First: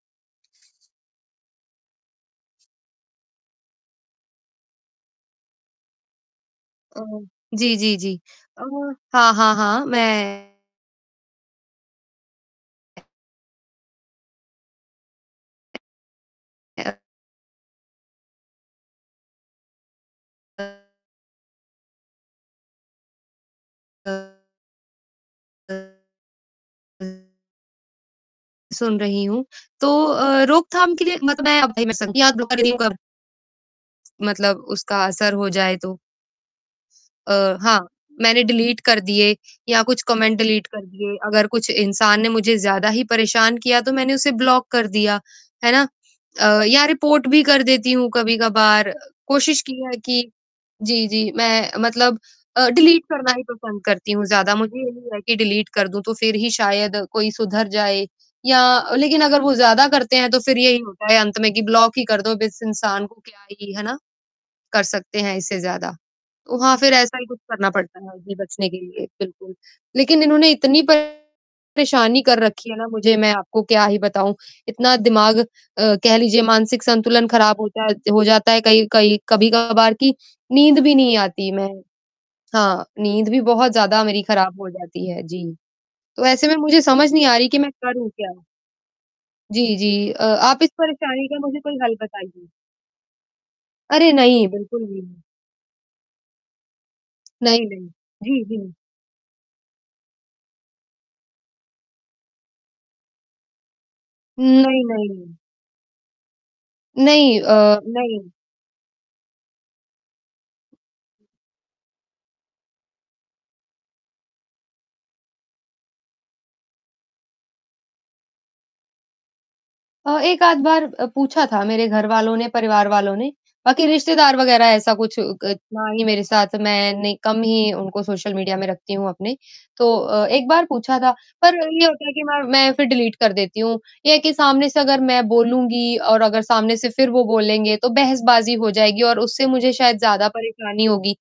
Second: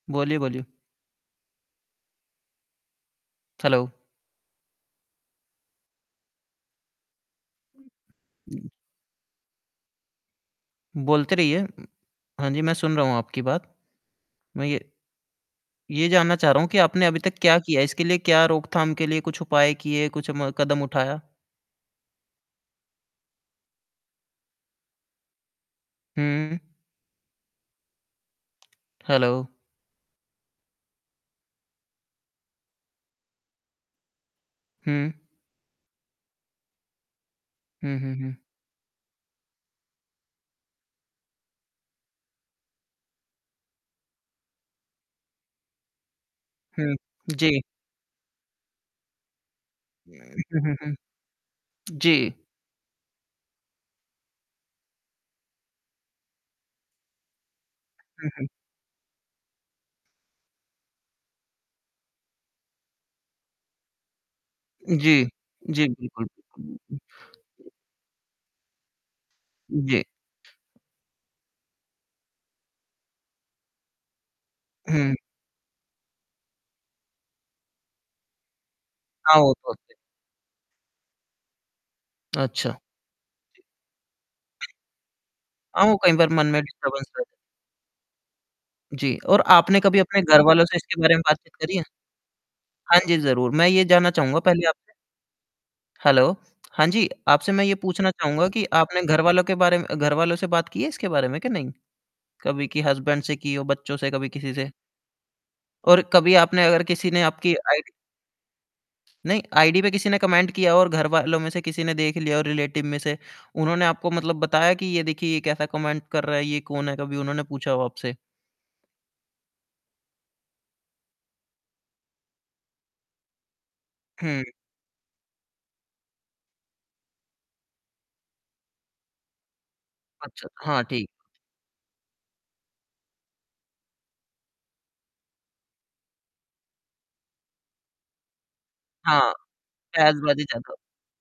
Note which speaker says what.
Speaker 1: बोलिए, बोलिए। हैलो
Speaker 2: अ, जी, जी, जी। अ, हाँ, हाँ, हाँ, मैं
Speaker 1: बोलते रहिए। उ हाँ जी, मैं सुन रहा हूँ आपकी बात। मैं ये ये जानना चाह रहा हूँ कि
Speaker 2: अ
Speaker 1: आपने अभी तक क्या किया? इसके लिए क्या रोकथाम के लिए कुछ उपाय किए, कुछ म कदम
Speaker 2: [unintelligible]
Speaker 1: उठाया?
Speaker 2: [unintelligible]
Speaker 1: हुँ। उ
Speaker 2: [unintelligible] सुन रही
Speaker 1: हैलो।
Speaker 2: हूँ, तो अ, रोकथाम के लिए मत मैं [unintelligible] मतलब, उसका
Speaker 1: हुँ।
Speaker 2: असर हो जाए तो। अ, हाँ,
Speaker 1: हुँ, हुँ, हुँ।
Speaker 2: मैंने डिलीट कर दिए, या कुछ कमेंट डिलीट कर दिए, अगर कुछ इंसान ने मुझे ज़्यादा ही परेशान किया तो मैंने उसे ब्लॉक कर दिया, है ना? अ, या
Speaker 1: हुँ,
Speaker 2: रिपोर्ट भी
Speaker 1: जी।
Speaker 2: कर देती हूँ कभी-कभार कोशिश की है
Speaker 1: हुँ,
Speaker 2: कि
Speaker 1: हुँ, हुँ।
Speaker 2: जी, जी, मैं मतलब अ, डिलीट करना ही पसंद करती हूँ ज़्यादा मुझे ये कि डिलीट कर दूँ तो फिर ही शायद कोई सुधर जाए
Speaker 1: हुँ, हुँ।
Speaker 2: या लेकिन अगर वो ज़्यादा करते हैं तो फिर यही होता है अंत में कि ब्लॉक ही कर दो अब इस इंसान को क्या ही है ना? कर
Speaker 1: उ,
Speaker 2: सकते
Speaker 1: जी,
Speaker 2: हैं इससे
Speaker 1: जी,
Speaker 2: ज़्यादा।
Speaker 1: बिल्कुल।
Speaker 2: तो हाँ, फिर ऐसा ही कुछ करना पड़ता है हमें बचने के लिए बिल्कुल।
Speaker 1: जी।
Speaker 2: लेकिन इन्होंने इतनी परेशानी कर रखी है ना मुझे मैं आपको क्या ही बताऊँ, इतना
Speaker 1: हुँ।
Speaker 2: दिमाग अ, कह लीजिए मानसिक संतुलन खराब हो जाए हो जाता है कई कई
Speaker 1: हाँ, वो तो
Speaker 2: कभी-कभार
Speaker 1: है।
Speaker 2: कि नींद भी नहीं आती मैं
Speaker 1: अच्छा।
Speaker 2: हाँ, नींद भी बहुत ज़्यादा मेरी खराब हो
Speaker 1: जी।
Speaker 2: जाती है, जी।
Speaker 1: हाँ, वो कई
Speaker 2: तो
Speaker 1: बार मन
Speaker 2: ऐसे में
Speaker 1: में
Speaker 2: मुझे
Speaker 1: डिस्टर्बेंस
Speaker 2: समझ
Speaker 1: रह
Speaker 2: नहीं आ रही कि मैं करूँ क्या?
Speaker 1: जी, और
Speaker 2: जी,
Speaker 1: आपने कभी
Speaker 2: जी,
Speaker 1: अपने
Speaker 2: अ, आप
Speaker 1: घरवालों
Speaker 2: इस
Speaker 1: से इसके बारे में
Speaker 2: परेशानी का
Speaker 1: बातचीत
Speaker 2: मुझे
Speaker 1: करी
Speaker 2: कोई
Speaker 1: है?
Speaker 2: हल बताइए।
Speaker 1: हाँ जी, ज़रूर, मैं ये जानना
Speaker 2: अरे
Speaker 1: चाहूँगा
Speaker 2: नहीं!
Speaker 1: पहले
Speaker 2: बिल्कुल
Speaker 1: आपसे।
Speaker 2: नहीं।
Speaker 1: हैलो हाँ जी, आपसे मैं
Speaker 2: नहीं,
Speaker 1: ये
Speaker 2: नहीं।
Speaker 1: पूछना
Speaker 2: जी,
Speaker 1: चाहूँगा कि
Speaker 2: जी।
Speaker 1: आपने घरवालों के बारे घरवालों से बात की है इसके बारे में कि नहीं? कभी कि हस्बैंड से की हो, बच्चों से कभी
Speaker 2: उम,
Speaker 1: किसी से?
Speaker 2: नहीं, नहीं।
Speaker 1: और कभी आपने अगर किसी ने
Speaker 2: नहीं,
Speaker 1: आपकी
Speaker 2: अ,
Speaker 1: आईडी
Speaker 2: नहीं।
Speaker 1: नहीं, आईडी पे किसी ने कमेंट किया और घरवालों में से किसी ने देख लिया हो रिलेटिव में से, उन्होंने आपको मतलब बताया कि ये देखिए ये कैसा कमेंट कर रहा है, ये कौन है, कभी उन्होंने पूछा हो आपसे?
Speaker 2: अ, एक आध बार अ, पूछा था मेरे घर वालों ने, परिवार वालों ने। बाकी रिश्तेदार
Speaker 1: हुँ।
Speaker 2: वगैरह ऐसा कुछ क ना हीं मेरे साथ मैं नहीं कम ही उनको सोशल मीडिया में रखती हूँ अपने। तो अ,
Speaker 1: अच्छा,
Speaker 2: एक बार
Speaker 1: हाँ,
Speaker 2: पूछा
Speaker 1: ठीक।
Speaker 2: था, पर ये होता है कि मैं मैं फिर डिलीट कर देती हूँ, ये है कि सामने से अगर मैं बोलूँगी और अगर सामने से फिर वो बोलेंगे तो बहसबाजी हो जाएगी और
Speaker 1: हाँ,
Speaker 2: उससे मुझे शायद ज़्यादा
Speaker 1: बहसबाजी ज्यादा
Speaker 2: परेशानी होगी।